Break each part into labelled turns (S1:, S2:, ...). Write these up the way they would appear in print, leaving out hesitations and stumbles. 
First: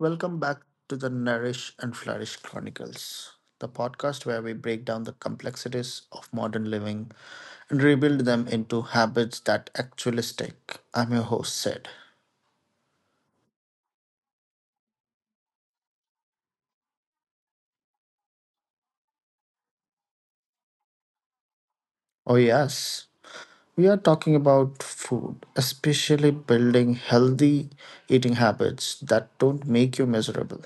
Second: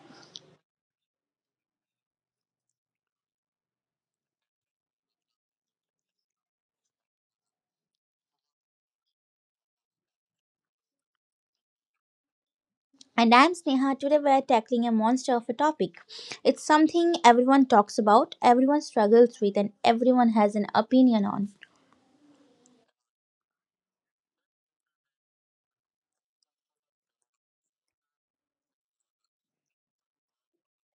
S1: Welcome back to the Nourish and Flourish Chronicles, the podcast where we break down the complexities of modern living and rebuild them into habits that actually stick. I'm your host, Sid.
S2: And I'm Sneha. Today we're tackling a monster of a topic. It's something everyone talks about, everyone struggles with, and everyone has an opinion on.
S1: Oh, yes, we are talking about food, especially building healthy eating habits that don't make you miserable.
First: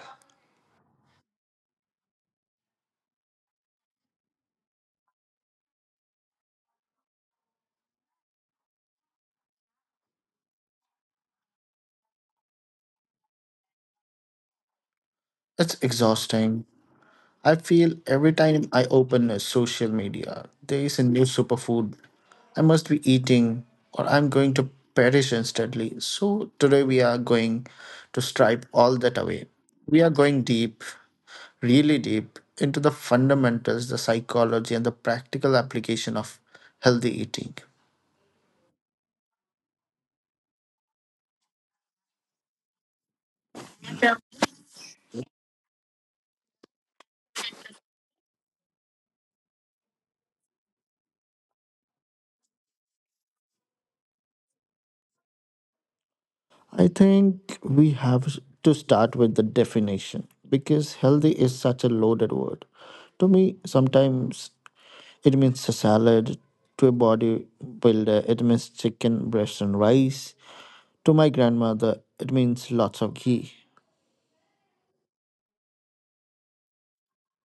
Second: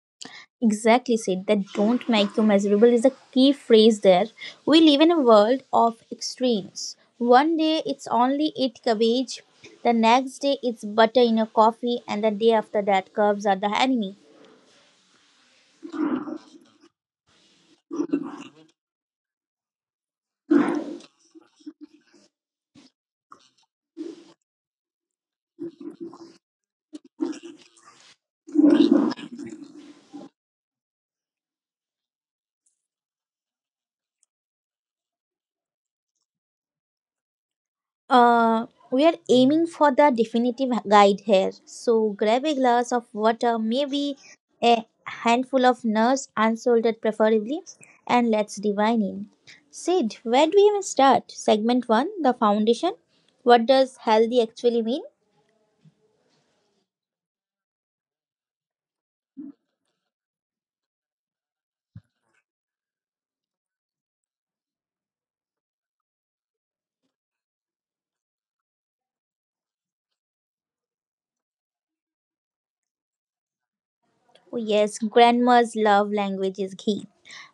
S2: Exactly, Sid. That don't make you miserable is a key phrase there. We live in a world of extremes. One day it's only eat cabbage, the next day it's butter in your coffee, and the day after that, curves are the enemy.
S1: It's exhausting. I feel every time I open a social media, there is a new superfood I must be eating or I'm going to perish instantly. So today we are going to stripe all that away. We are going deep, really deep, into the fundamentals, the psychology, and the practical application of healthy eating.
S2: Uh, we are aiming for the definitive guide here. So grab a glass of water, maybe a handful of nuts, unsalted preferably, and let's divine in. Sid, where do we even start? Segment 1: The Foundation. What does healthy actually mean?
S1: I think we have to start with the definition because healthy is such a loaded word. To me, sometimes it means a salad. To a bodybuilder, it means chicken, breast, and rice. To my grandmother, it means lots of ghee.
S2: Oh, yes, grandma's love language is ghee.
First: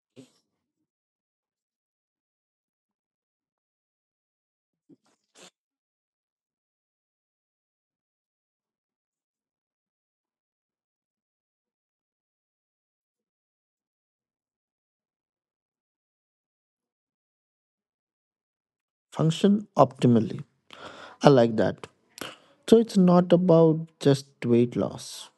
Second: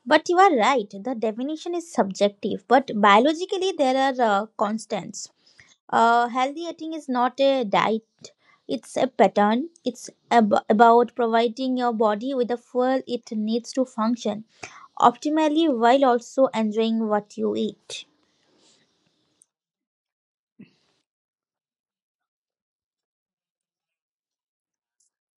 S2: But you are right, the definition is subjective, but biologically there are constants. Healthy eating is not a diet, it's a pattern. It's about providing your body with the fuel it needs to function optimally while also enjoying what you eat.
S1: Function optimally. I like that. So it's not about just weight loss.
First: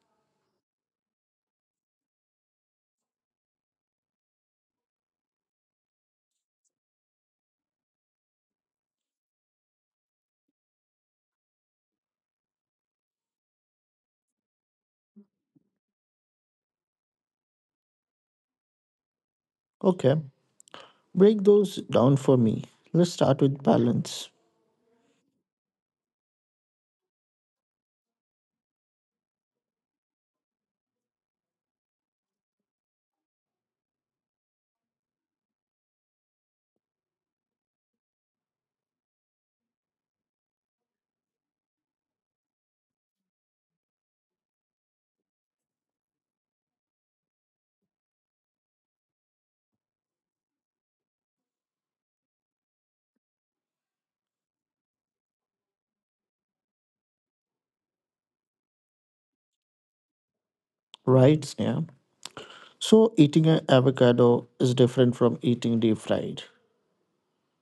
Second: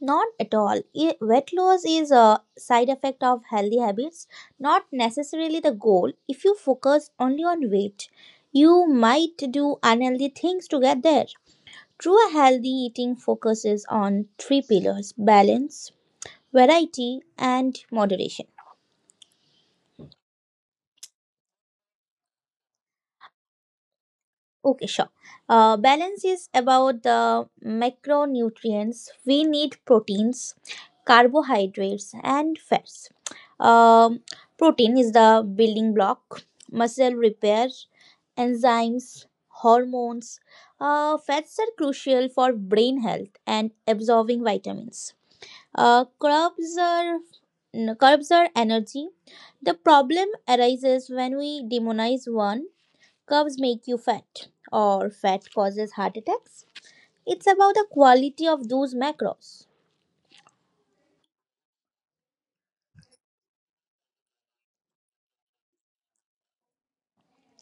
S2: Not at all. Weight loss is a side effect of healthy habits, not necessarily the goal. If you focus only on weight, you might do unhealthy things to get there. True healthy eating focuses on three pillars: balance, variety, and moderation.
S1: Okay, break those down for me. Let's start with balance.
S2: Okay, sure. Balance is about the macronutrients. We need proteins, carbohydrates, and fats. um, Protein is the building block: muscle repair, enzymes, hormones. Fats are crucial for brain health and absorbing vitamins. Uh, curbs are Curbs are energy. The problem arises when we demonize one. Curves make you fat, or fat causes heart attacks. It's about the quality of those macros.
S1: Right, Sneha? So eating an avocado is different from eating deep fried.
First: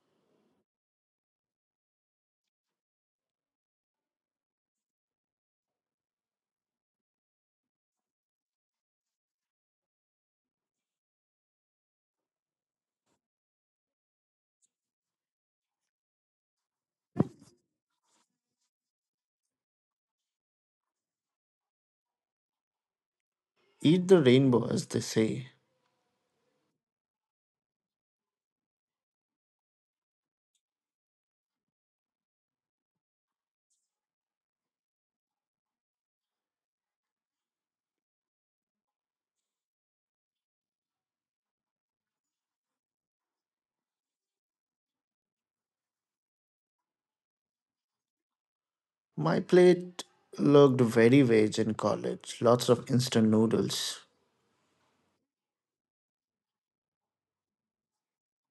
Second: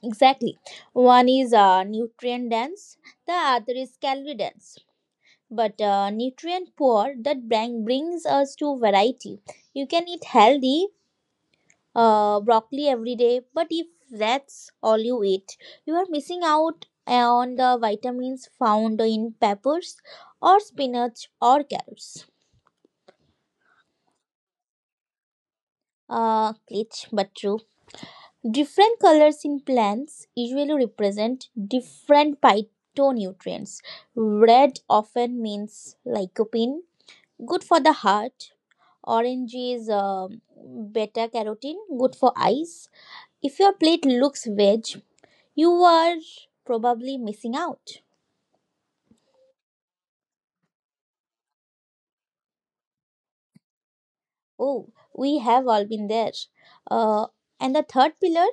S2: Exactly. One is nutrient dense, the other is calorie dense. But nutrient poor. That brings us to variety. You can eat healthy broccoli every day. But if that's all you eat, you are missing out on the vitamins found in peppers or spinach or carrots.
S1: Eat the rainbow, as they say.
S2: Glitch but true. Different colors in plants usually represent different phytonutrients. Red often means lycopene, good for the heart. Orange is beta carotene, good for eyes. If your plate looks veg, you are probably missing out.
S1: My plate looked very veg in college, lots of instant noodles.
S2: Oh, we have all been there. Uh, and the third pillar,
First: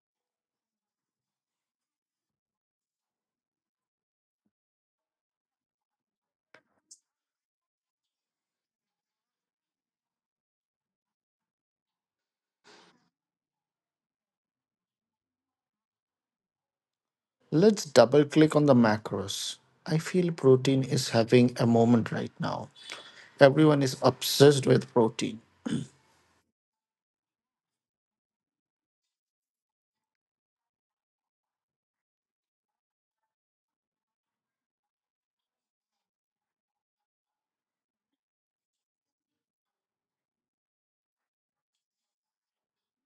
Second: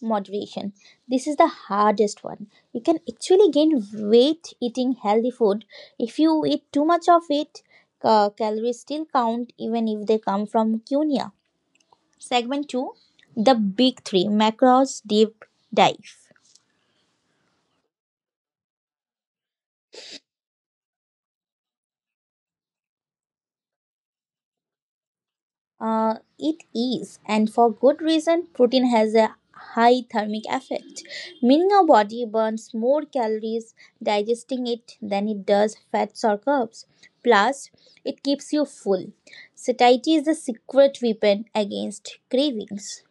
S2: moderation. This is the hardest one. You can actually gain weight eating healthy food. If you eat too much of it, calories still count even if they come from quinoa. Segment 2: The Big Three Macros Deep Dive.
S1: Let's double click on the macros. I feel protein is having a moment right now. Everyone is obsessed with protein.
S2: It is, and for good reason, protein has a high thermic effect, meaning our body burns more calories digesting it than it does fats or carbs. Plus, it keeps you full. Satiety is the secret weapon against cravings.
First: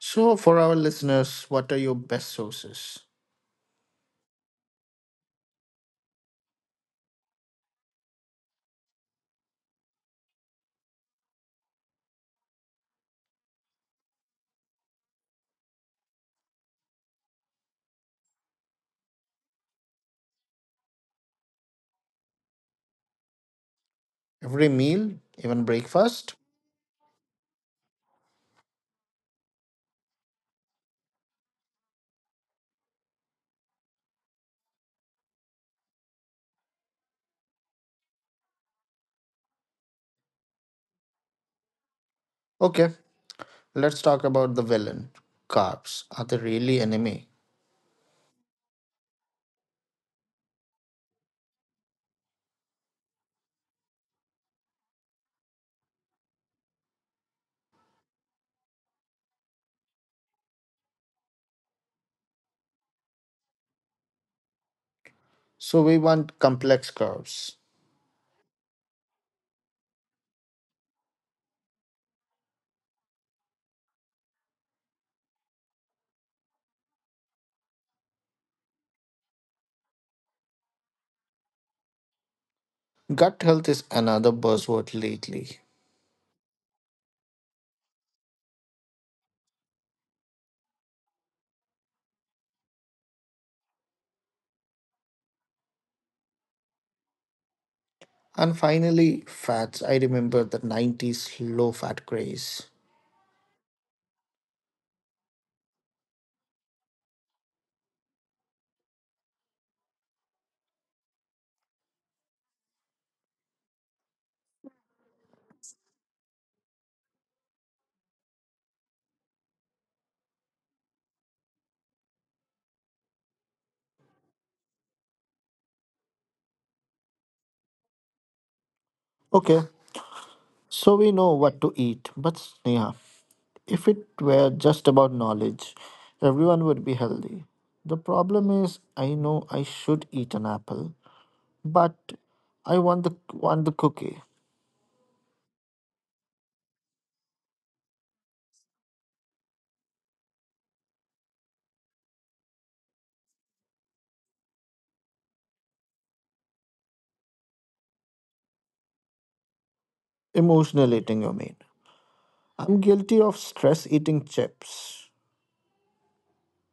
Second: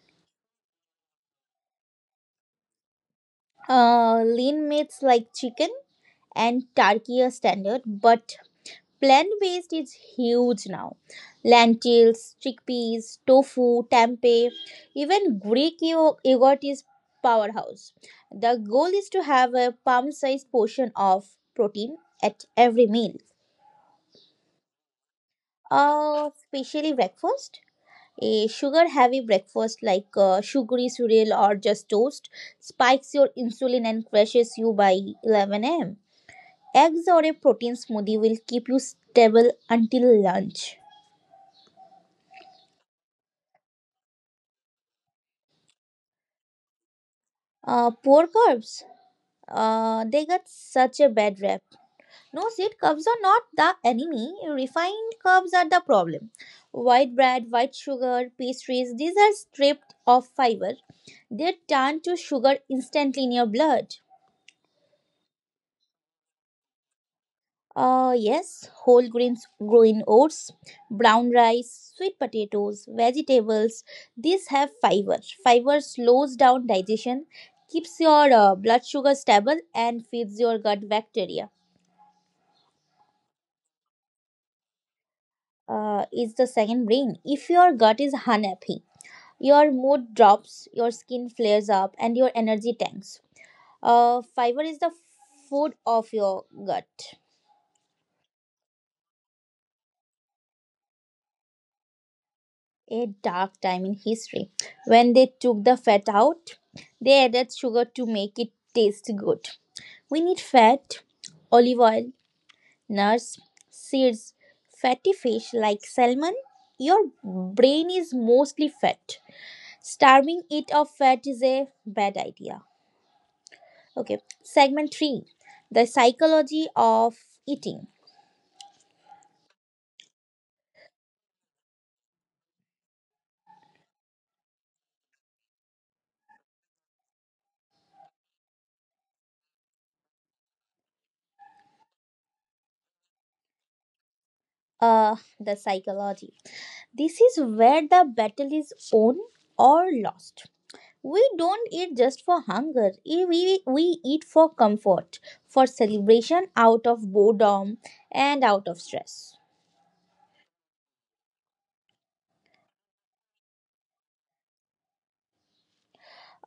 S1: So, for our listeners, what are your best sources?
S2: Lean meats like chicken and turkey are standard, but plant based is huge now. Lentils, chickpeas, tofu, tempeh, even Greek yogurt is powerhouse. The goal is to have a palm-sized portion of protein at every meal,
S1: Every meal, even breakfast?
S2: especially breakfast. A sugar heavy breakfast like sugary cereal or just toast spikes your insulin and crashes you by 11 am. Eggs or a protein smoothie will keep you stable until lunch.
S1: Okay, let's talk about the villain. Carbs. Are they really enemy?
S2: Poor carbs. They got such a bad rap. No, seed carbs are not the enemy. Refined carbs are the problem. White bread, white sugar, pastries, these are stripped of fiber. They turn to sugar instantly in your blood.
S1: So, we want complex carbs.
S2: Yes, whole grains, growing oats, brown rice, sweet potatoes, vegetables. These have fiber. Fiber slows down digestion, keeps your blood sugar stable, and feeds your gut bacteria.
S1: Gut health is another buzzword lately.
S2: Is the second brain. If your gut is unhappy, your mood drops, your skin flares up, and your energy tanks. Fiber is the food of your gut.
S1: And finally, fats. I remember the 90s low fat craze.
S2: A dark time in history. When they took the fat out, they added sugar to make it taste good. We need fat, olive oil, nuts, seeds, fatty fish like salmon. Your brain is mostly fat. Starving it of fat is a bad idea. Okay, segment 3: The psychology of eating.
S1: Okay, so we know what to eat, but Sneha, if it were just about knowledge, everyone would be healthy. The problem is, I know I should eat an apple, but I want the cookie.
S2: The psychology. This is where the battle is won or lost. We don't eat just for hunger. We eat for comfort, for celebration, out of boredom, and out of stress.
S1: Emotional eating, you mean? I'm guilty of stress eating chips.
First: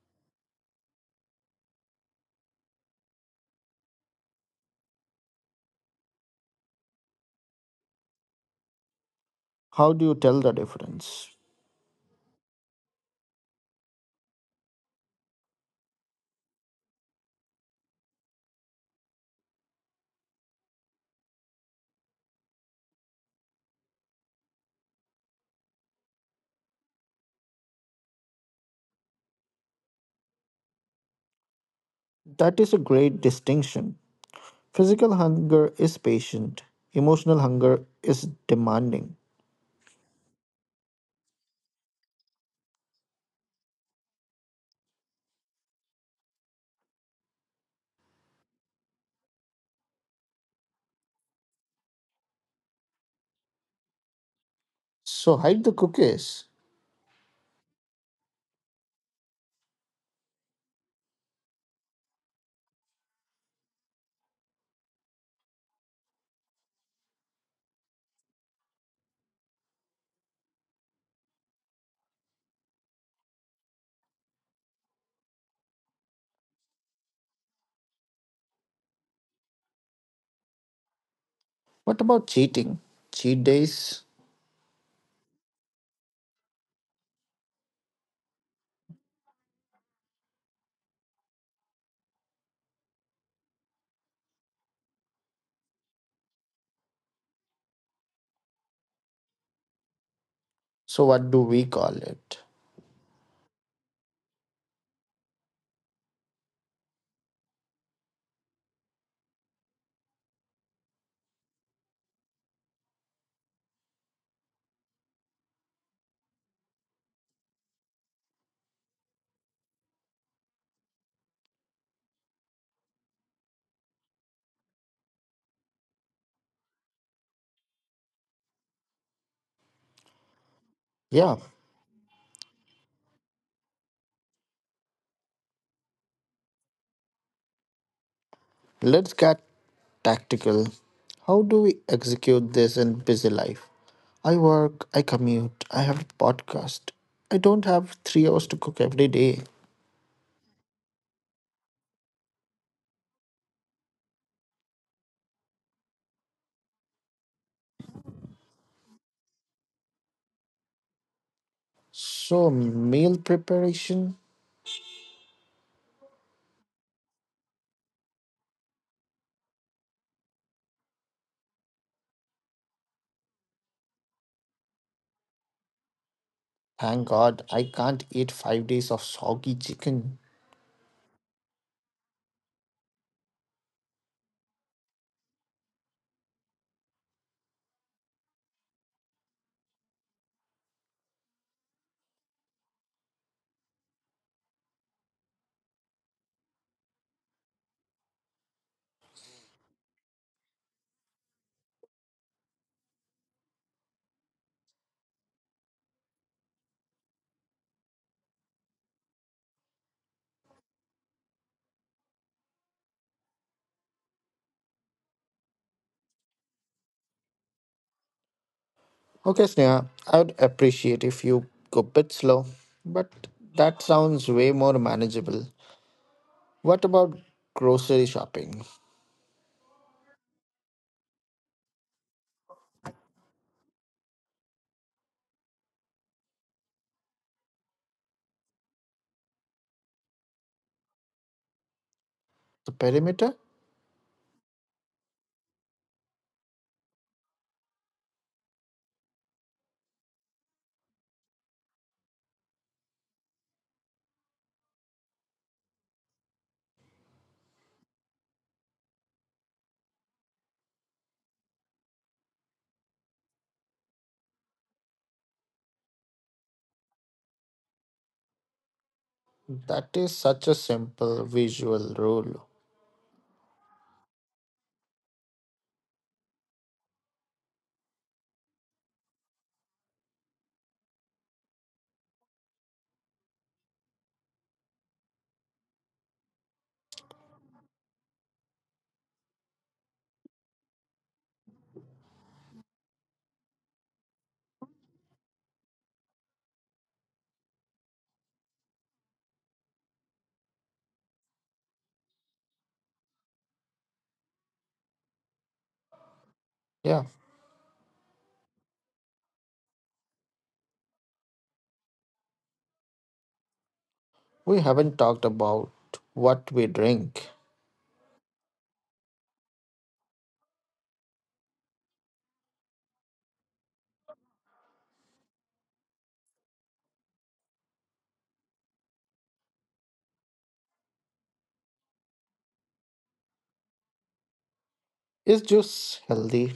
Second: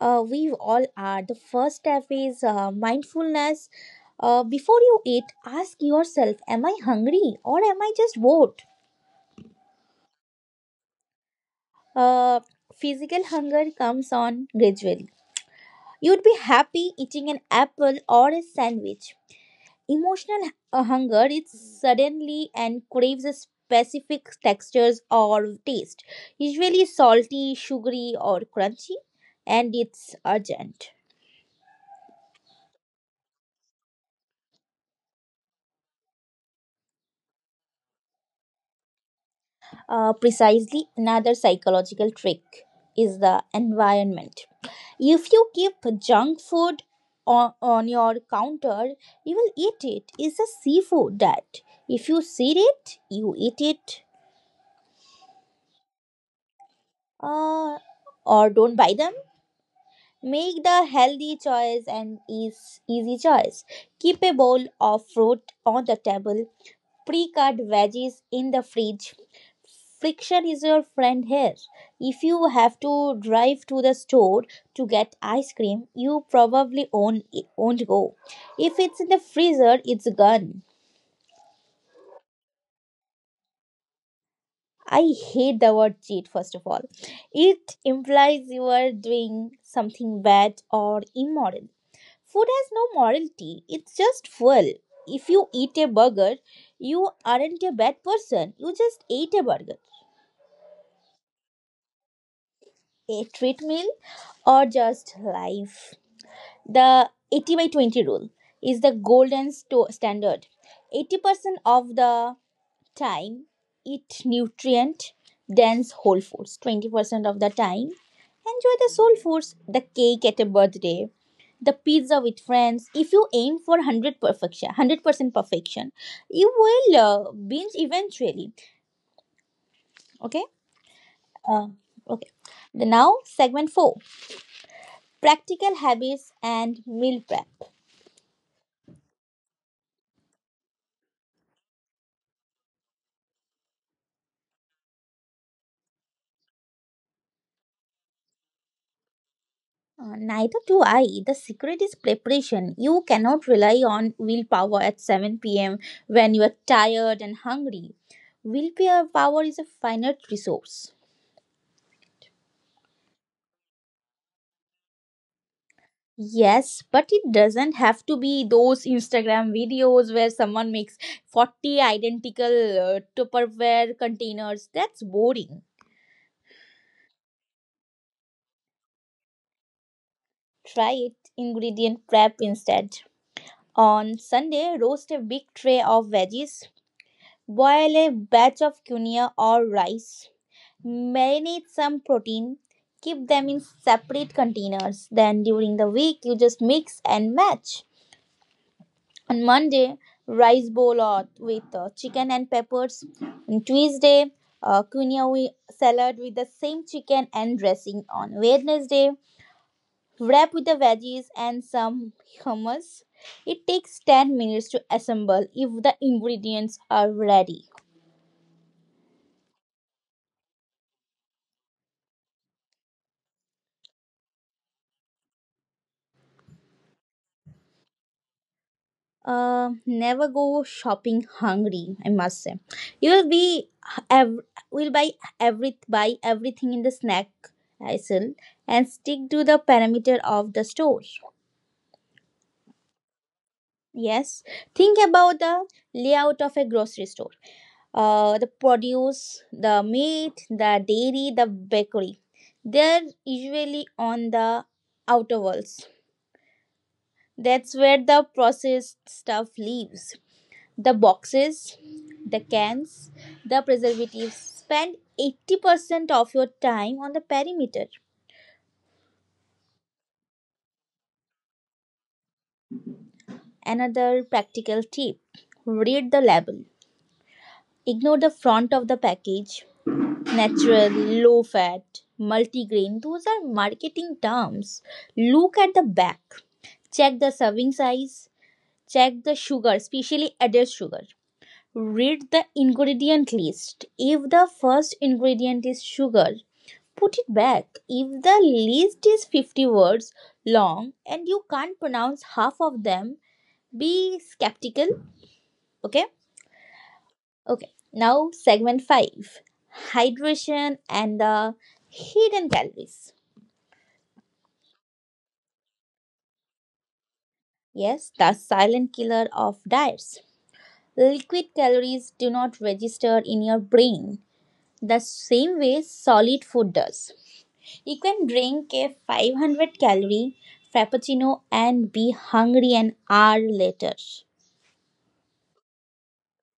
S2: We all are. The first step is mindfulness. Before you eat, ask yourself: Am I hungry or am I just bored?
S1: How do you tell the difference?
S2: Uh, Physical hunger comes on gradually. You'd be happy eating an apple or a sandwich. Emotional hunger is suddenly and craves a specific textures or taste, usually salty, sugary, or crunchy, and it's urgent.
S1: That is a great distinction. Physical hunger is patient, emotional hunger is demanding.
S2: Precisely, another psychological trick is the environment. If you keep junk food on your counter, you will eat it. It's a seafood that if you see it, you eat it.
S1: So hide the cookies.
S2: uh, or don't buy them. Make the healthy choice and easy choice. Keep a bowl of fruit on the table. Pre-cut veggies in the fridge. Friction is your friend here. If you have to drive to the store to get ice cream, you probably won't go. If it's in the freezer, it's gone.
S1: What about cheating? Cheat days?
S2: I hate the word cheat, first of all. It implies you are doing something bad or immoral. Food has no morality, it's just fuel. If you eat a burger, you aren't a bad person, you just ate a burger.
S1: So what do we call it?
S2: A treat meal or just life? The 80 by 20 rule is the golden standard. 80% of the time, eat nutrient dense whole foods. 20% of the time, enjoy the soul foods: the cake at a birthday, the pizza with friends. If you aim for 100 perfection, 100% perfection, you will binge eventually. Okay.
S1: Yeah,
S2: uh, okay. the Now, segment 4: practical habits and meal prep.
S1: let's get tactical. How do we execute this in busy life? I work, I commute, I have a podcast. I don't have 3 hours to cook every day.
S2: Neither do I. The secret is preparation. You cannot rely on willpower at 7 p.m. when you are tired and hungry. Willpower is a finite resource.
S1: So, meal preparation?
S2: Yes, but it doesn't have to be those Instagram videos where someone makes 40 identical Tupperware containers. That's boring.
S1: Thank God I can't eat 5 days of soggy chicken.
S2: Try it ingredient prep instead. On Sunday, roast a big tray of veggies, boil a batch of quinoa or rice, marinate some protein, keep them in separate containers. Then during the week, you just mix and match. On Monday, rice bowl or with chicken and peppers. On Tuesday, quinoa salad with the same chicken and dressing. On Wednesday, wrap with the veggies and some hummus. It takes 10 minutes to assemble if the ingredients are ready.
S1: Okay, Sneha, I would appreciate if you go a bit slow, but that sounds way more manageable. What about grocery shopping?
S2: Never go shopping hungry. I must say, you will be ev- will buy every buy everything in the snack aisle and stick to the parameter of the store.
S1: The perimeter?
S2: Yes, think about the layout of a grocery store. The produce, the meat, the dairy, the bakery. They're usually on the outer walls. That's where the processed stuff lives. The boxes, the cans, the preservatives. Spend 80% of your time on the perimeter.
S1: That is such a simple visual rule.
S2: Another practical tip: read the label. Ignore the front of the package. Natural, low fat, multigrain, those are marketing terms. Look at the back. Check the serving size. Check the sugar, especially added sugar. Read the ingredient list. If the first ingredient is sugar, put it back. If the list is 50 words long and you can't pronounce half of them, be skeptical. Okay?
S1: Yeah,
S2: Okay. Now, segment 5: hydration and the hidden calories.
S1: we haven't talked about what we drink.
S2: Yes, the silent killer of diets. Liquid calories do not register in your brain the same way solid food does. You can drink a 500 calorie frappuccino and be hungry an hour later.
S1: Is juice healthy?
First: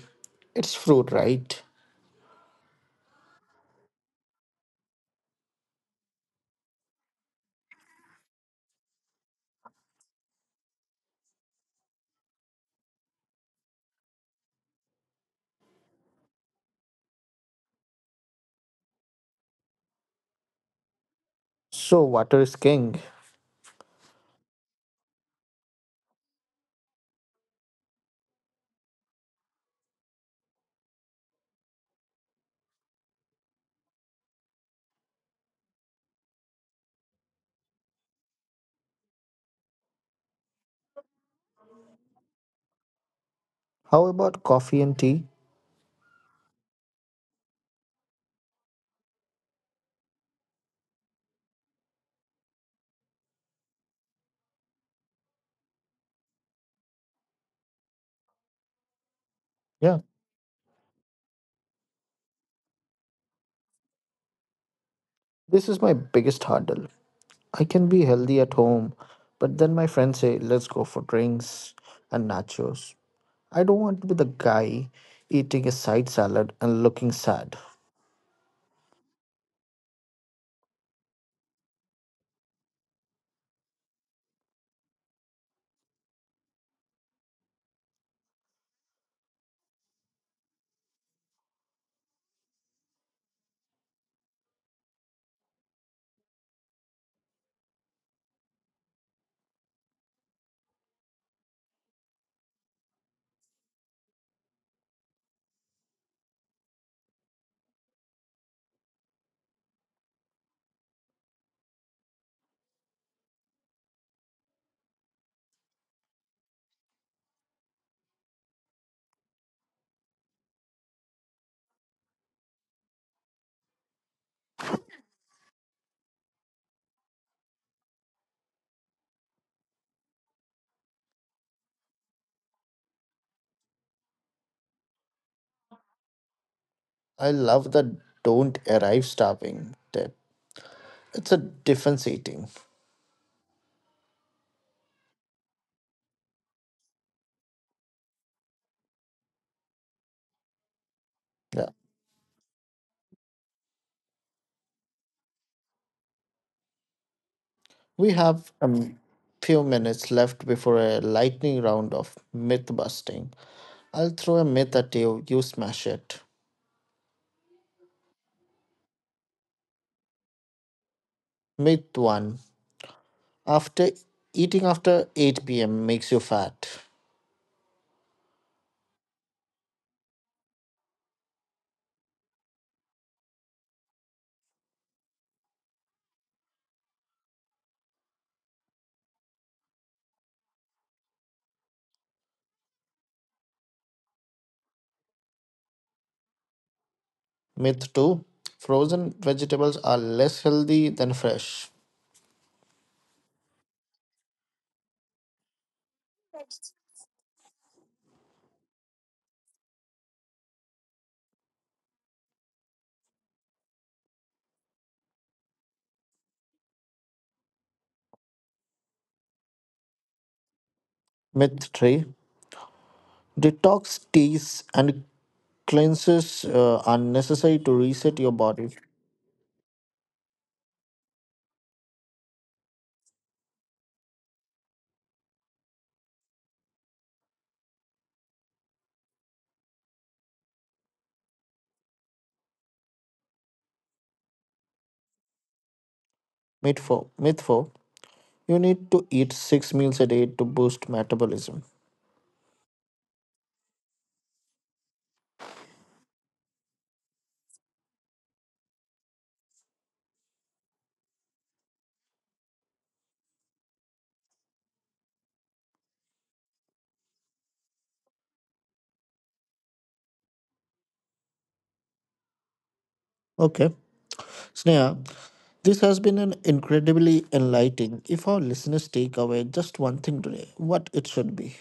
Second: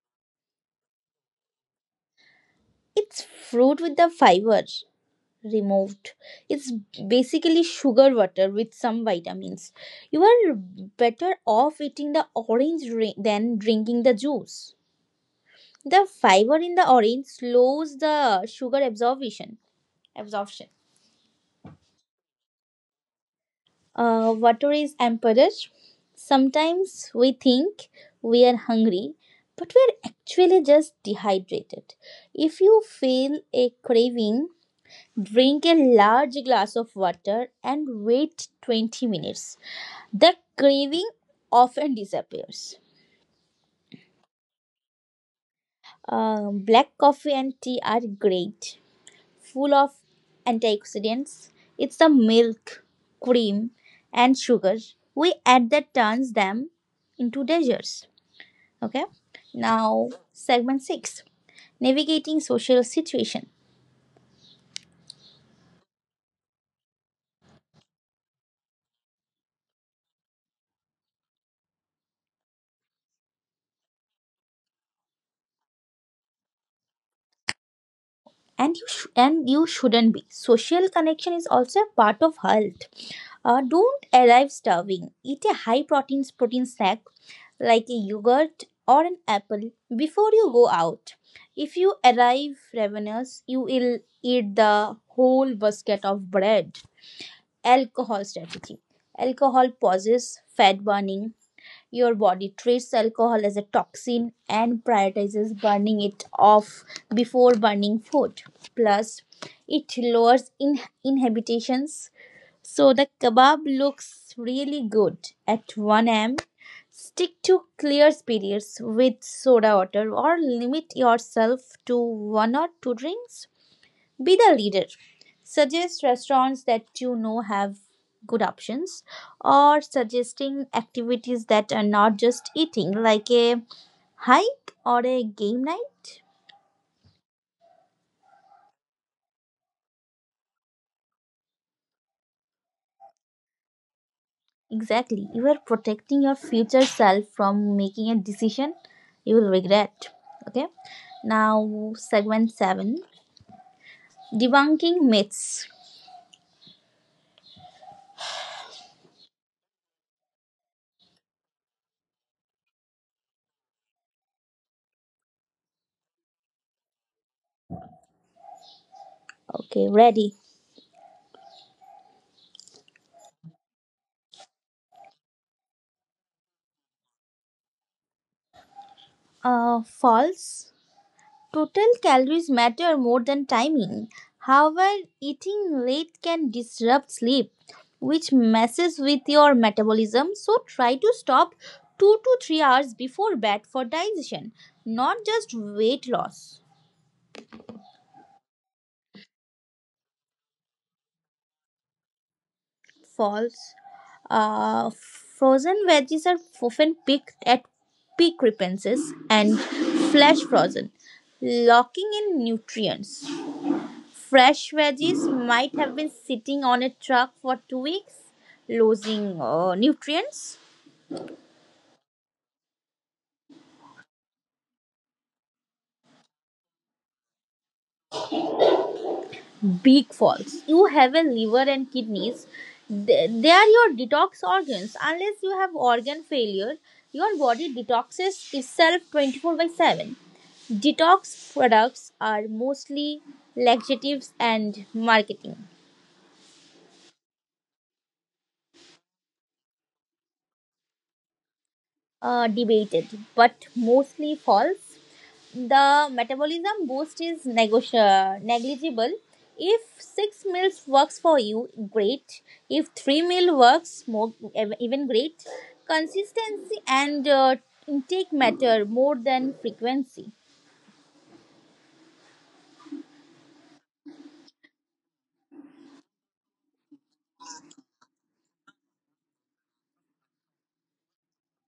S1: It's fruit, right?
S2: It's fruit with the fiber removed. It's basically sugar water with some vitamins. You are better off eating the orange than drinking the juice. The fiber in the orange slows the sugar absorption.
S1: So water is king.
S2: Water is emperor. Sometimes we think we are hungry, but we are actually just dehydrated. If you feel a craving, drink a large glass of water and wait 20 minutes. The craving often disappears.
S1: How about coffee and tea?
S2: Black coffee and tea are great, full of antioxidants. It's the milk, cream, and sugar we add that turns them into desserts. Okay,
S1: Yeah,
S2: now segment six: navigating social situation.
S1: this is my biggest hurdle. I can be healthy at home, but then my friends say, let's go for drinks and nachos. I don't want to be the guy eating a side salad and looking sad.
S2: And you shouldn't be. Social connection is also a part of health. Don't arrive starving. Eat a high protein snack like a yogurt or an apple before you go out. If you arrive ravenous, you will eat the whole basket of bread. Alcohol strategy: alcohol pauses fat burning. Your body treats alcohol as a toxin and prioritizes burning it off before burning food. Plus, it lowers inhibitions. So the kebab looks really good at 1 am. Stick to clear periods with soda water or limit yourself to one or two drinks. Be the leader. Suggest restaurants that you know have good options or suggesting activities that are not just eating, like a hike or a game night.
S1: I love the don't arrive starving tip. It's a defense eating.
S2: Exactly. You are protecting your future self from making a decision you will regret. Okay. Now,
S1: Yeah.
S2: segment 7: debunking myths.
S1: We have a few minutes left before a lightning round of myth busting. I'll throw a myth at you, you smash it.
S2: Okay, ready.
S1: Myth 1. After eating after 8 p.m. makes you fat.
S2: False. Total calories matter more than timing. However, eating late can disrupt sleep, which messes with your metabolism. So, try to stop 2 to 3 hours before bed for digestion, not just weight loss.
S1: Myth 2. Frozen vegetables are less healthy than fresh.
S2: False. Uh, Frozen veggies are often picked at peak ripenses and flash frozen, locking in nutrients. Fresh veggies might have been sitting on a truck for 2 weeks, losing nutrients.
S1: Myth 3. Detox teas and cleanses are necessary to reset your body.
S2: Big falls. You have a liver and kidneys. They are your detox organs. Unless you have organ failure, your body detoxes itself 24 by 7. Detox products are mostly laxatives and marketing.
S1: Myth 4. You need to eat 6 meals a day to boost metabolism.
S2: Debated, but mostly false. The metabolism boost is negligible. If six meals works for you, great. If three meal works, even great. Consistency and intake matter more than frequency.
S1: Okay, Sneha, this has been an incredibly enlightening. If our listeners take away just one thing today, what it should be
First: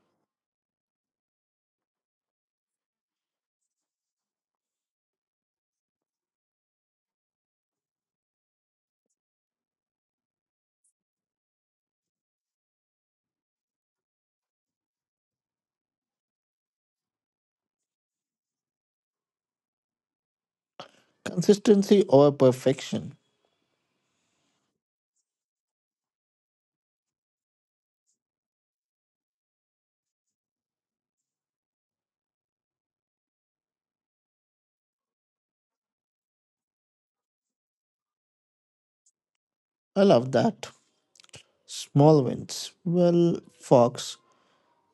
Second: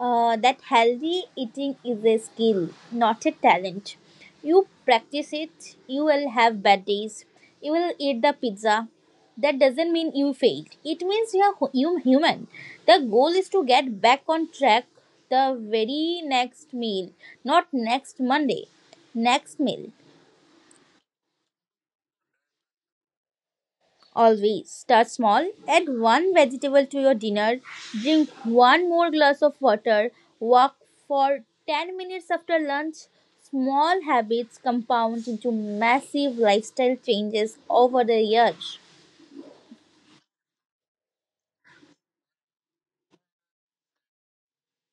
S2: That healthy eating is a skill, not a talent. You practice it, you will have bad days. You will eat the pizza. That doesn't mean you failed. It means you human. The goal is to get back on track the very next meal, not next Monday, next meal.
S1: consistency over perfection.
S2: Always start small, add one vegetable to your dinner, drink one more glass of water, walk for 10 minutes after lunch. Small habits compound into massive lifestyle changes over the years.
S1: I love that. Small wins. Well, Fox,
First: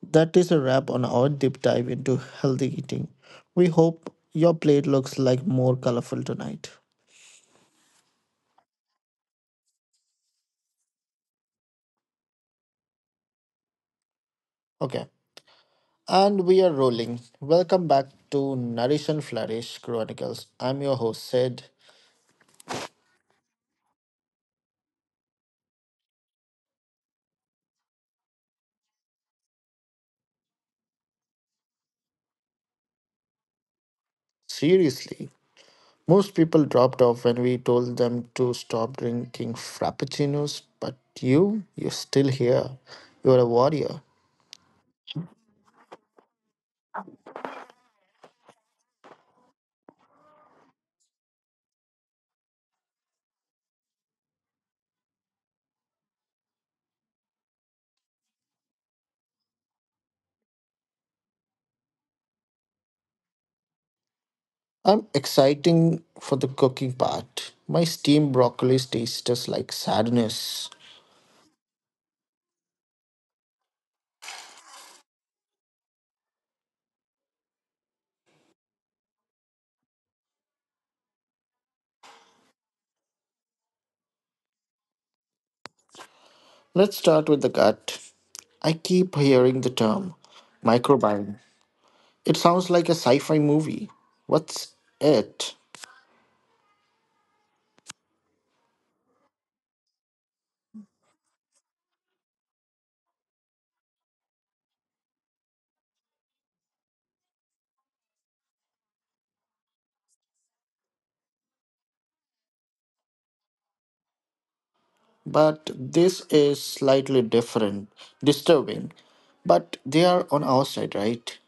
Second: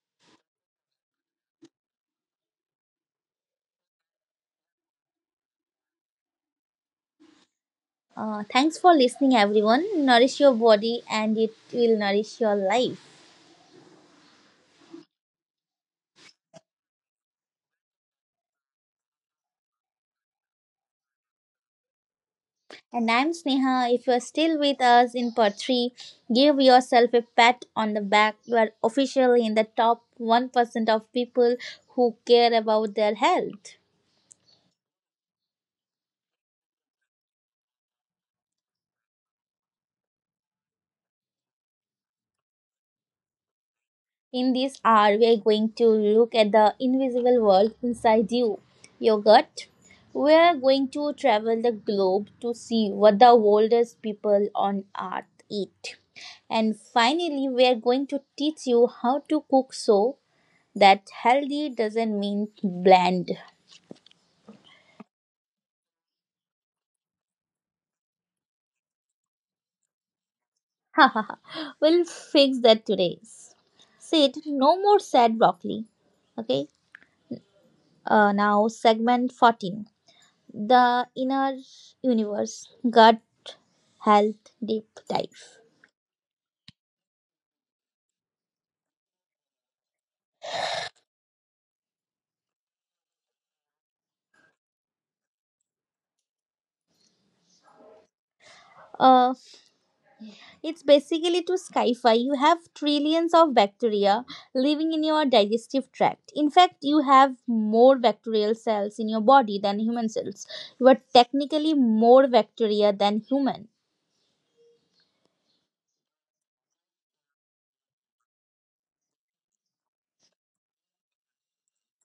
S1: that is a wrap on our deep dive into healthy eating. We hope your plate looks like more colorful tonight.
S2: Thanks for listening, everyone. Nourish your body, and it will nourish your life.
S1: Okay. And we are rolling. Welcome back to Nourish and Flourish Chronicles. I'm your host, Sid.
S2: And I'm Sneha. If you're still with us in part 3, give yourself a pat on the back. You are officially in the top 1% of people who care about their health.
S1: Seriously, most people dropped off when we told them to stop drinking frappuccinos, but you, you're still here. You're a warrior.
S2: In this hour, we are going to look at the invisible world inside you, your gut. We are going to travel the globe to see what the oldest people on earth eat. And finally, we are going to teach you how to cook so that healthy doesn't mean bland.
S1: I'm exciting for the cooking part. My steamed broccoli tastes just like sadness.
S2: We'll fix that today. Sid, no more sad broccoli. Okay. Now, segment 14. The inner universe gut health deep dive.
S1: Let's start with the gut. I keep hearing the term microbiome. It sounds like a sci fi movie. What's it?
S2: Uh, It's basically to sci-fi. You have trillions of bacteria living in your digestive tract. In fact, you have more bacterial cells in your body than human cells. You are technically more bacteria than human.
S1: But this is slightly different, disturbing. But they are on our side, right?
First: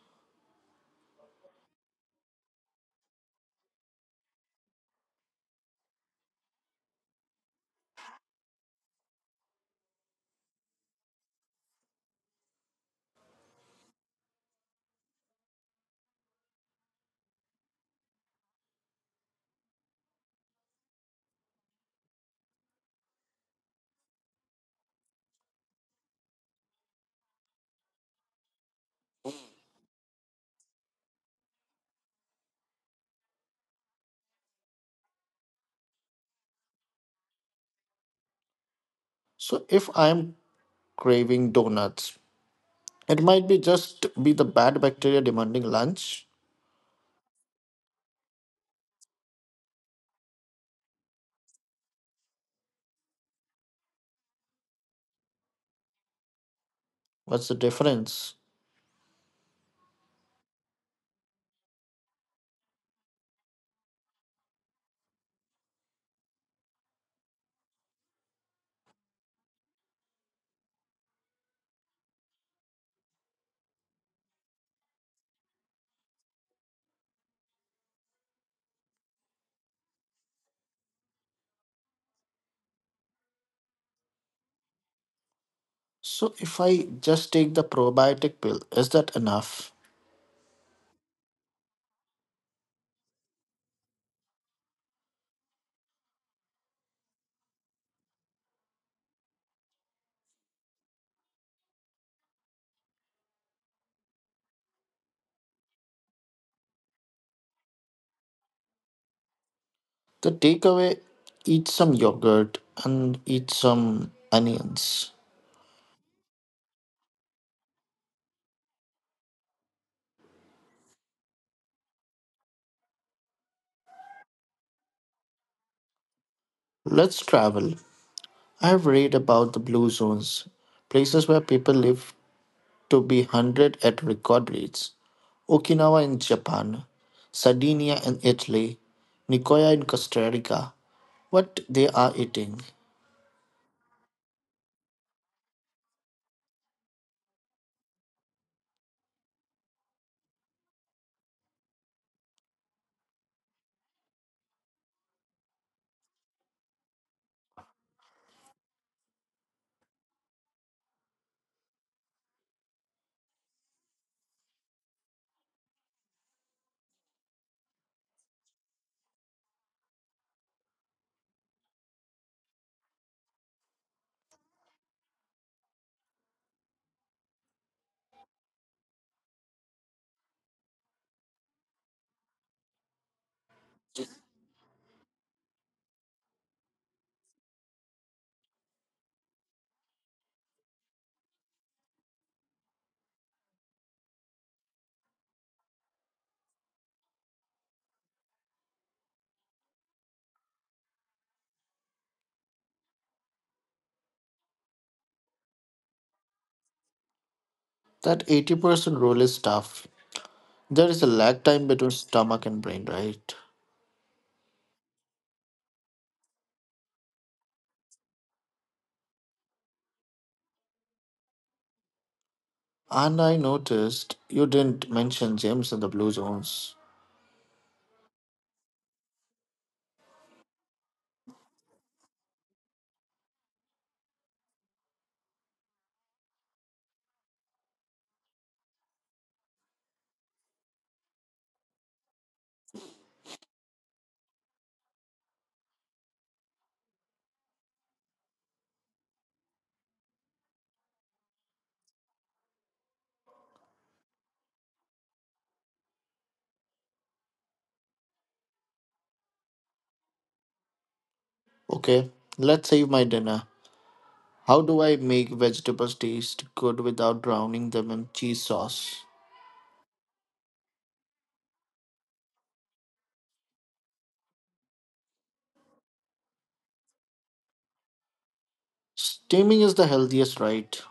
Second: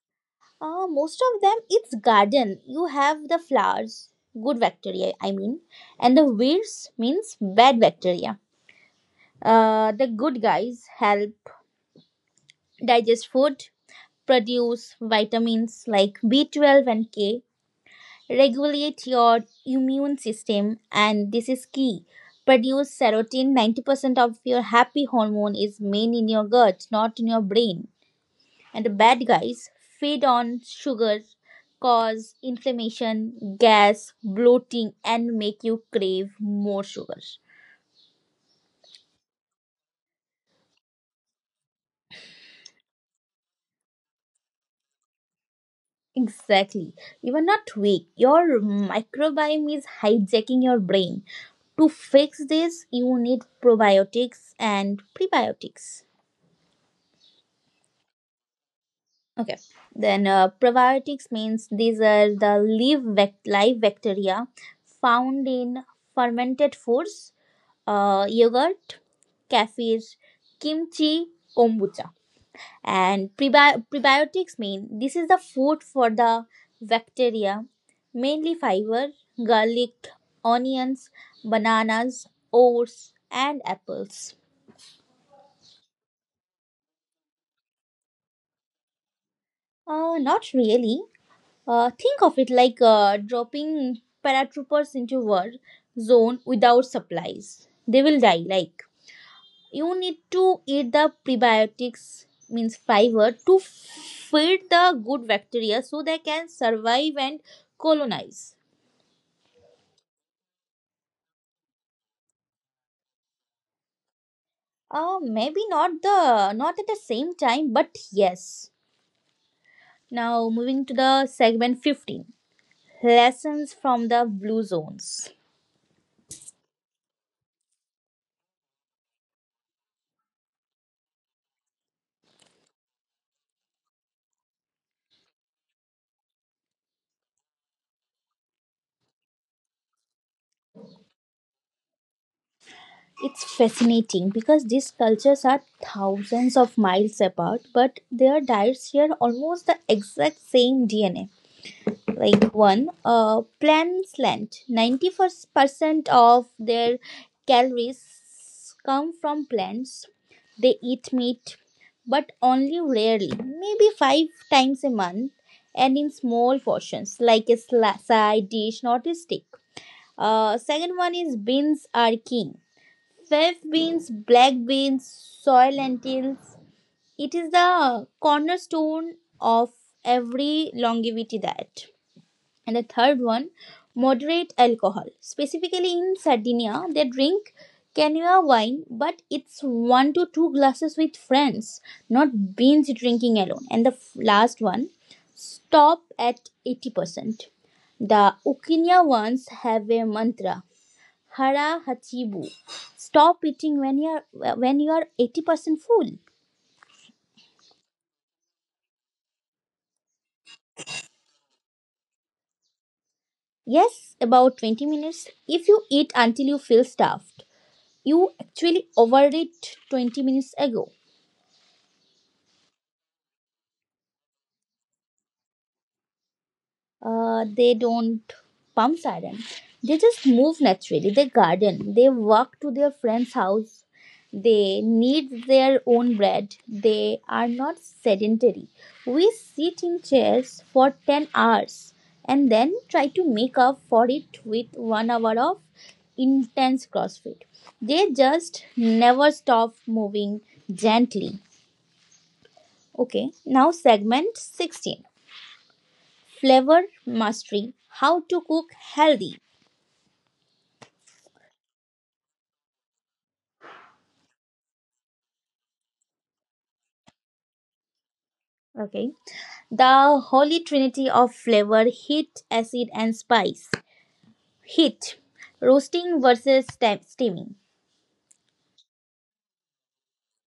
S2: Most of them, it's garden. You have the flowers, good bacteria, I mean, and the weeds means bad bacteria. The good guys help digest food, produce vitamins like B12 and K, regulate your immune system, and this is key, produce serotonin. 90% of your happy hormone is made in your gut, not in your brain. And the bad guys feed on sugar, cause inflammation, gas, bloating, and make you crave more sugar.
S1: So if I'm craving donuts, it might be just be the bad bacteria demanding lunch.
S2: Exactly, you are not weak. Your microbiome is hijacking your brain. To fix this, you need probiotics and prebiotics.
S1: What's the difference?
S2: Okay. Then probiotics means these are the live bacteria found in fermented foods, yogurt, kefir, kimchi, kombucha. And prebiotics mean this is the food for the bacteria, mainly fiber, garlic, onions, bananas, oats, and apples.
S1: So if I just take the probiotic pill, is that enough?
S2: Not really. Think of it like dropping paratroopers into war zone without supplies. They will die. Like, you need to eat the prebiotics means fiber to feed the good bacteria so they can survive and colonize.
S1: The takeaway, eat some yogurt and eat some onions.
S2: Maybe not the not at the same time, but yes. Now moving to the segment 15, lessons from the blue zones.
S1: Let's travel. I have read about the blue zones, places where people live to be 100 at record rates. Okinawa in Japan, Sardinia in Italy, Nicoya in Costa Rica. What they are eating.
S2: It's fascinating because these cultures are thousands of miles apart, but their diets share almost the exact same DNA. Like one, plant slant. 91% of their calories come from plants. They eat meat, but only rarely, maybe five times a month, and in small portions, like a side dish, not a stick. Second one is beans are king. Fava beans, black beans, soy lentils. It is the cornerstone of every longevity diet. And the third one, moderate alcohol. Specifically in Sardinia, they drink Canua wine, but it's one to two glasses with friends, not beans drinking alone. And the last one, stop at 80%. The Ukinya ones have a mantra, Hara Hachibu. Stop eating when you are 80% full.
S1: That 80% rule is tough. There is a lag time between stomach and brain, right?
S2: Yes, about 20 minutes. If you eat until you feel stuffed, you actually overate 20 minutes ago.
S1: And I noticed you didn't mention gyms in the blue zones.
S2: They don't pump iron. They just move naturally. They garden. They walk to their friend's house. They knead their own bread. They are not sedentary. We sit in chairs for 10 hours and then try to make up for it with 1 hour of intense CrossFit. They just never stop moving gently. Okay, now segment 16, flavor mastery, how to cook healthy.
S1: Okay, let's save my dinner. How do I make vegetables taste good without drowning them in cheese sauce?
S2: Okay, the holy trinity of flavor, heat, acid, and spice. Heat, roasting versus steaming.
S1: Steaming is the healthiest, right?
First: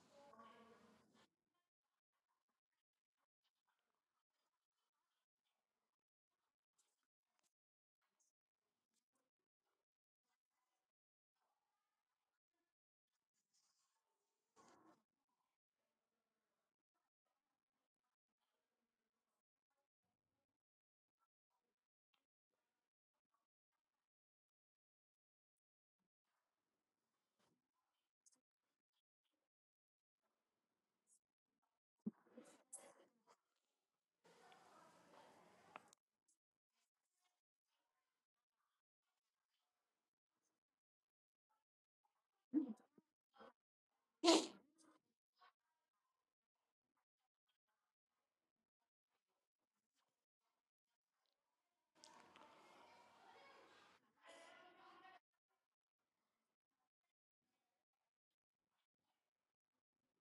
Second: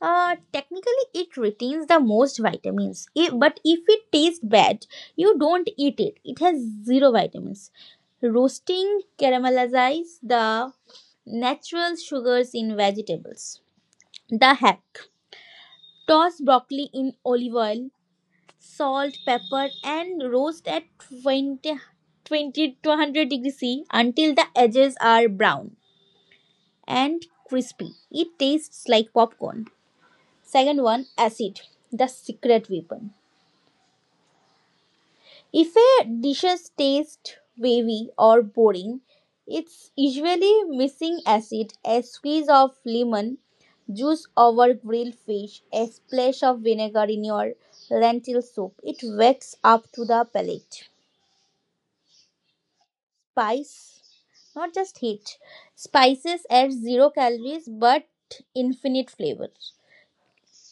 S2: Technically, it retains the most vitamins, but if it tastes bad, you don't eat it. It has zero vitamins. Roasting caramelizes the natural sugars in vegetables. The hack, toss broccoli in olive oil, salt, pepper, and roast at 20, 20 to 100 degrees C until the edges are brown and crispy. It tastes like popcorn. Second one, acid, the secret weapon. If a dishes taste wavy or boring, it's usually missing acid, a squeeze of lemon juice over grilled fish, a splash of vinegar in your lentil soup. It wakes up to the palate. Spice, not just heat. Spices add zero calories but infinite flavor.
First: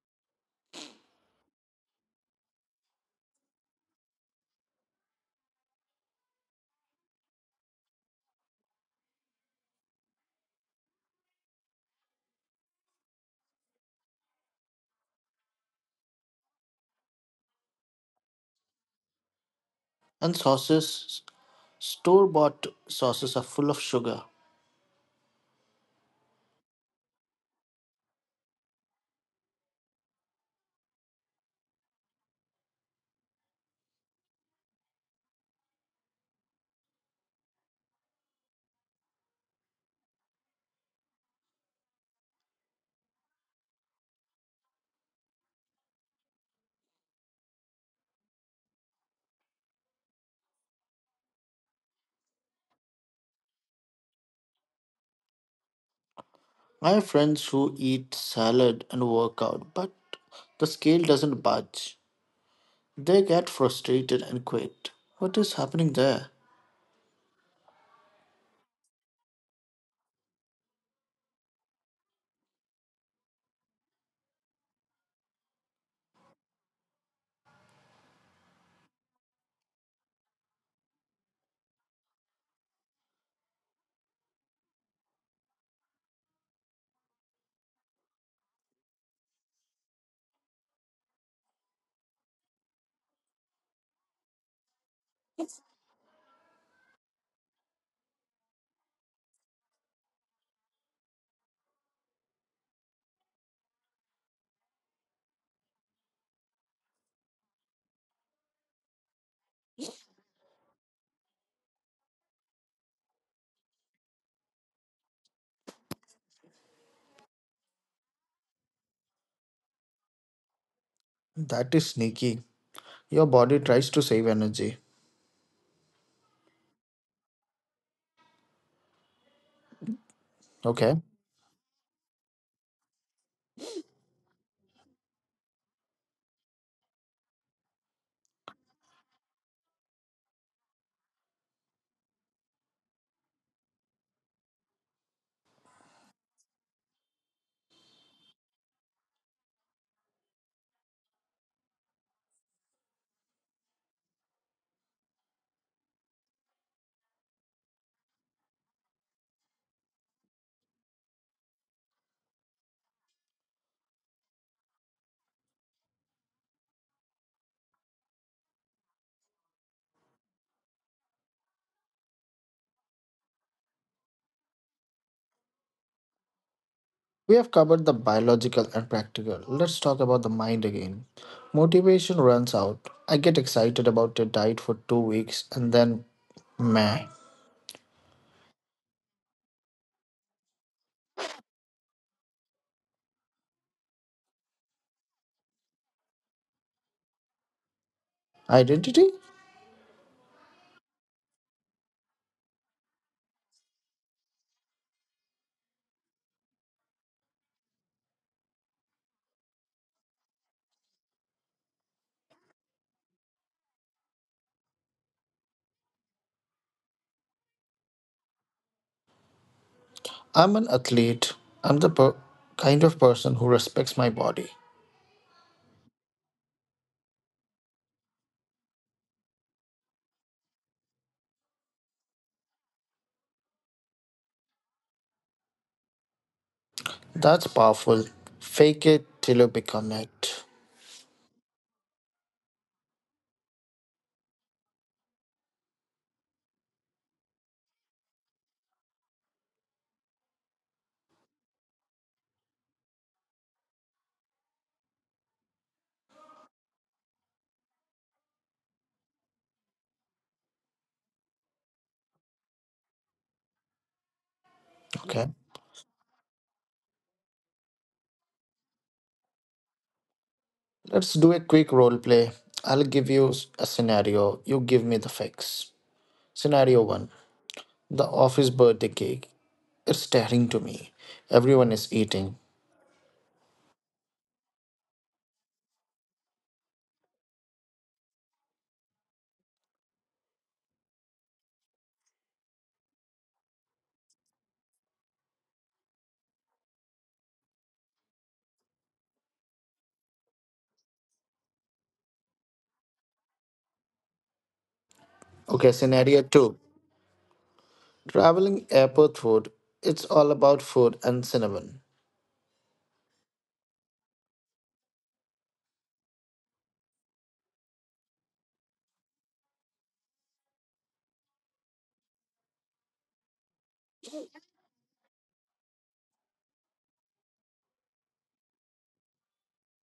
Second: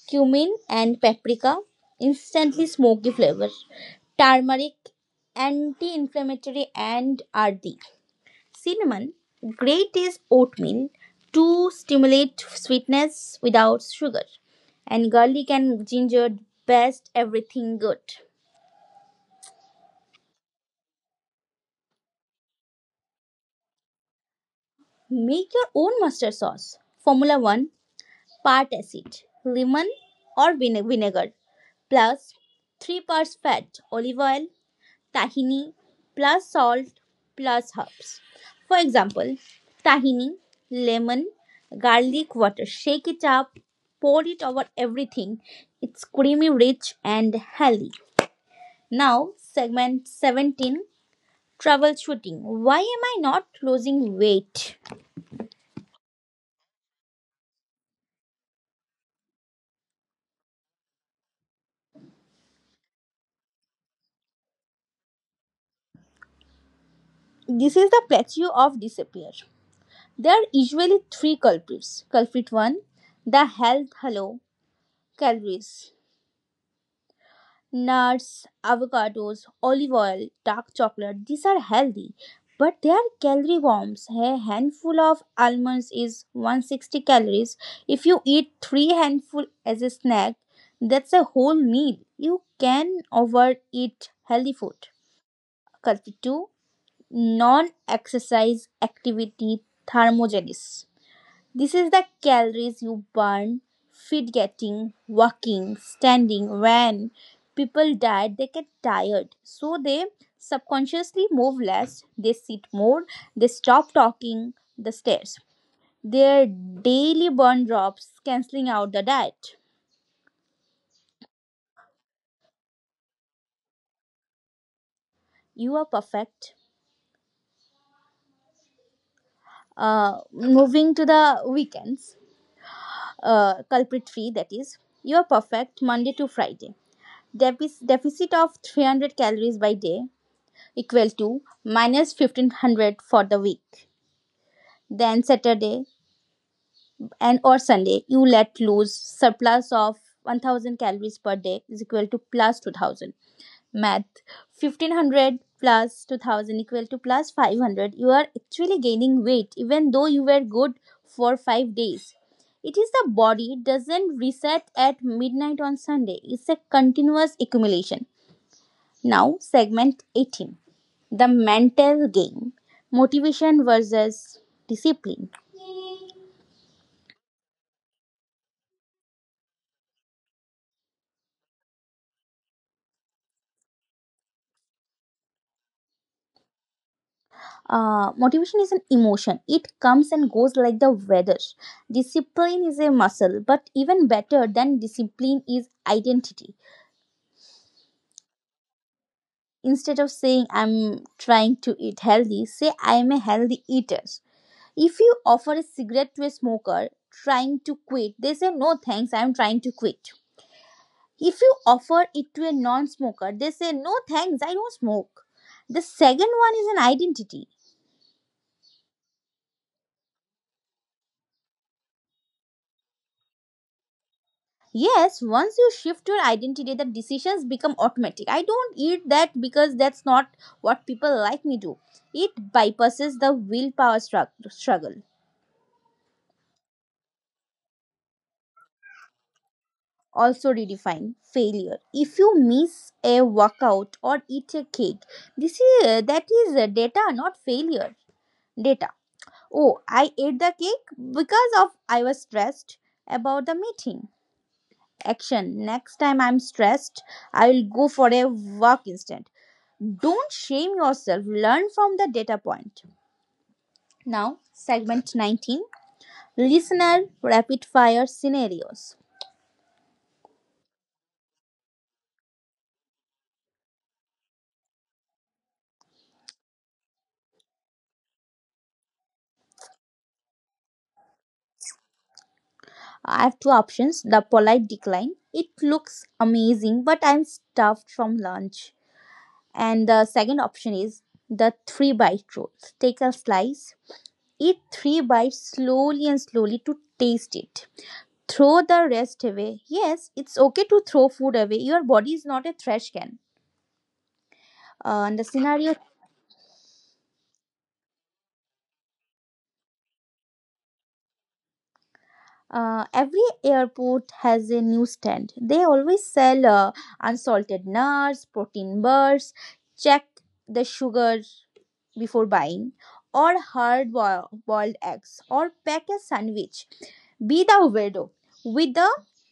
S2: Cumin and paprika, instantly smoky flavor. Turmeric, anti-inflammatory and rd. Cinnamon, great is oatmeal to stimulate sweetness without sugar. And garlic and ginger, best everything good.
S1: And sauces, store bought sauces are full of sugar.
S2: Make your own mustard sauce formula. 1 part acid, lemon or vinegar, plus 3 parts fat, olive oil, tahini, plus salt, plus herbs. For example, tahini, lemon, garlic water. Shake it up, pour it over everything. It's creamy, rich, and healthy. Now, segment 17, troubleshooting. Why am I not losing weight?
S1: I have friends who eat salad and work out, but the scale doesn't budge. They get frustrated and quit. What is happening there?
S2: This is the plateau of disappear. There are usually three culprits. Culprit 1, the health halo calories, nuts, avocados, olive oil, dark chocolate. These are healthy, but they are calorie bombs. A handful of almonds is 160 calories. If you eat three handful as a snack, that's a whole meal. You can overeat healthy food. Culprit 2, non exercise activity thermogenesis. This is the calories you burn, feed getting, walking, standing. When people diet, they get tired. So they subconsciously move less, they sit more, they stop talking the stairs. Their daily burn drops, cancelling out the diet.
S1: That is sneaky. Your body tries to save energy.
S2: You are perfect.
S1: Okay.
S2: Moving to the weekends, culprit free that is. You are perfect Monday to Friday. Defic- deficit of 300 calories by day equal to minus 1500 for the week. Then Saturday and or Sunday, you let loose surplus of 1000 calories per day is equal to plus 2000. Math, 1500 plus 2000 equal to plus 500. You are actually gaining weight even though you were good for 5 days. It is the body doesn't reset at midnight on Sunday. It's a continuous accumulation. Now, segment 18, the mental game, motivation versus discipline.
S1: We have covered the biological and practical. Let's talk about the mind again. Motivation runs out. I get excited about a diet for 2 weeks and then, meh.
S2: Motivation is an emotion, it comes and goes like the weather. Discipline is a muscle, but even better than discipline is identity.
S1: Identity?
S2: Instead of saying I'm trying to eat healthy, say I am a healthy eater. If you offer a cigarette to a smoker trying to quit, they say no thanks, I'm trying to quit. If you offer it to a non smoker, they say, no thanks, I don't smoke. The second one is an identity.
S1: I'm an athlete. I'm the kind of person who respects my body.
S2: Yes, once you shift your identity, the decisions become automatic. I don't eat that because that's not what people like me do. It bypasses the willpower struggle.
S1: That's powerful. Fake it till you become it.
S2: Also, redefine failure. If you miss a workout or eat a cake, this is that is data, not failure. Data. Oh, I ate the cake because of I was stressed about the meeting. Action. Next time I'm stressed, I will go for a walk instead. Don't shame yourself. Learn from the data point. Now,
S1: Okay.
S2: segment 19. Listener rapid fire scenarios.
S1: Let's do a quick role play. I'll give you a scenario. You give me the fix. Scenario 1. The office birthday cake. It's staring to me. Everyone is eating.
S2: I have two options. The polite decline. It looks amazing, but I'm stuffed from lunch. And the second option is the three bite rule. Take a slice, eat three bites slowly and slowly to taste it. Throw the rest away. Yes, it's okay to throw food away. Your body is not a trash can. And
S1: Okay,
S2: the
S1: scenario
S2: scenario
S1: two. Traveling airport food. It's all about food and cinnamon.
S2: every airport has a newsstand. They always sell unsalted nuts, protein bars. Check the sugar before buying, or boiled eggs, or pack a sandwich. Be the weirdo with the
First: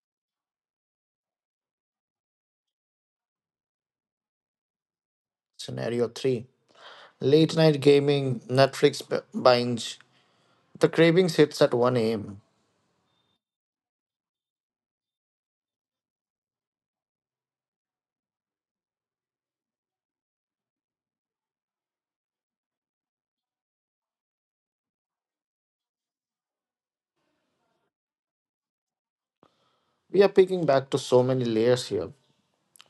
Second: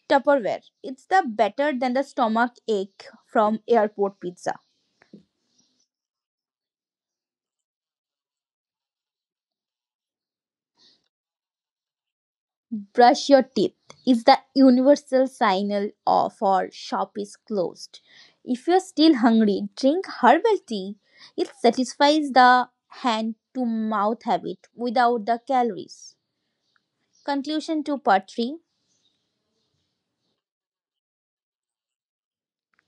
S2: Tupperware. It's the better than the stomach ache from airport pizza.
S1: Scenario 3. Late night gaming, Netflix binge. The cravings hits at 1 a.m.
S2: Brush your teeth is the universal signal of our shop is closed. If you're still hungry, drink herbal tea. It satisfies the hand to mouth habit without the calories. Conclusion to part 3.
S1: We are peeking back to so many layers here.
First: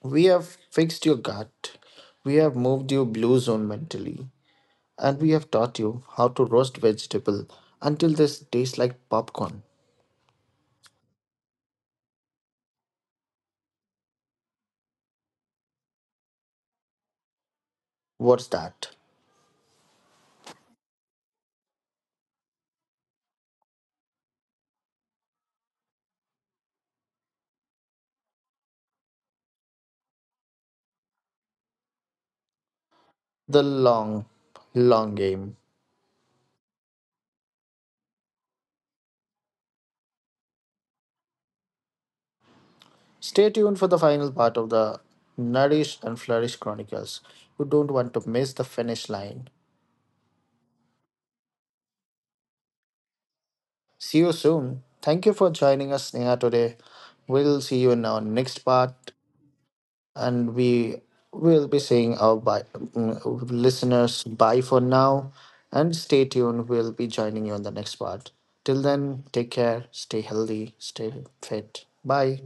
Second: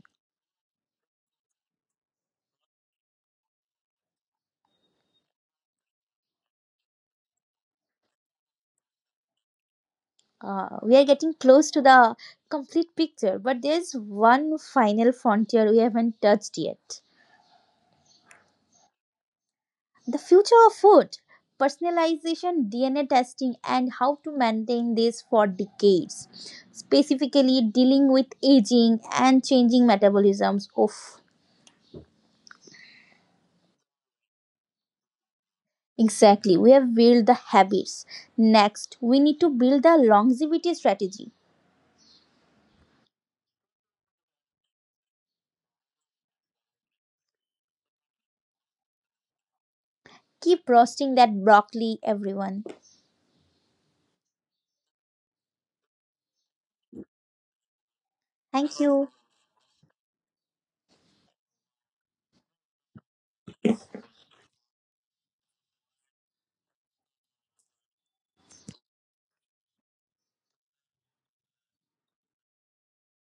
S1: We have fixed your gut. We have moved you blue zone mentally. And we have taught you how to roast vegetable until this tastes like popcorn.
S2: We are getting close to the complete picture, but there's one final frontier we haven't touched yet.
S1: What's that?
S2: The future of food, personalization, DNA testing, and how to maintain this for decades, specifically dealing with aging and changing metabolisms of.
S1: The long, long game.
S2: Exactly, we have built the habits. Next, we need to build the longevity strategy.
S1: Stay tuned for the final part of the Nourish and Flourish Chronicles. You don't want to miss the finish line.
S2: Keep roasting that broccoli, everyone.
S1: See you soon. Thank you for joining us, Sneha, today. We'll see you
S2: Thank
S1: in our
S2: you.
S1: next part, and we will be saying our bye, listeners bye for now. And stay tuned. We'll be joining you in the next part. Till then, take care, stay healthy, stay fit. Bye.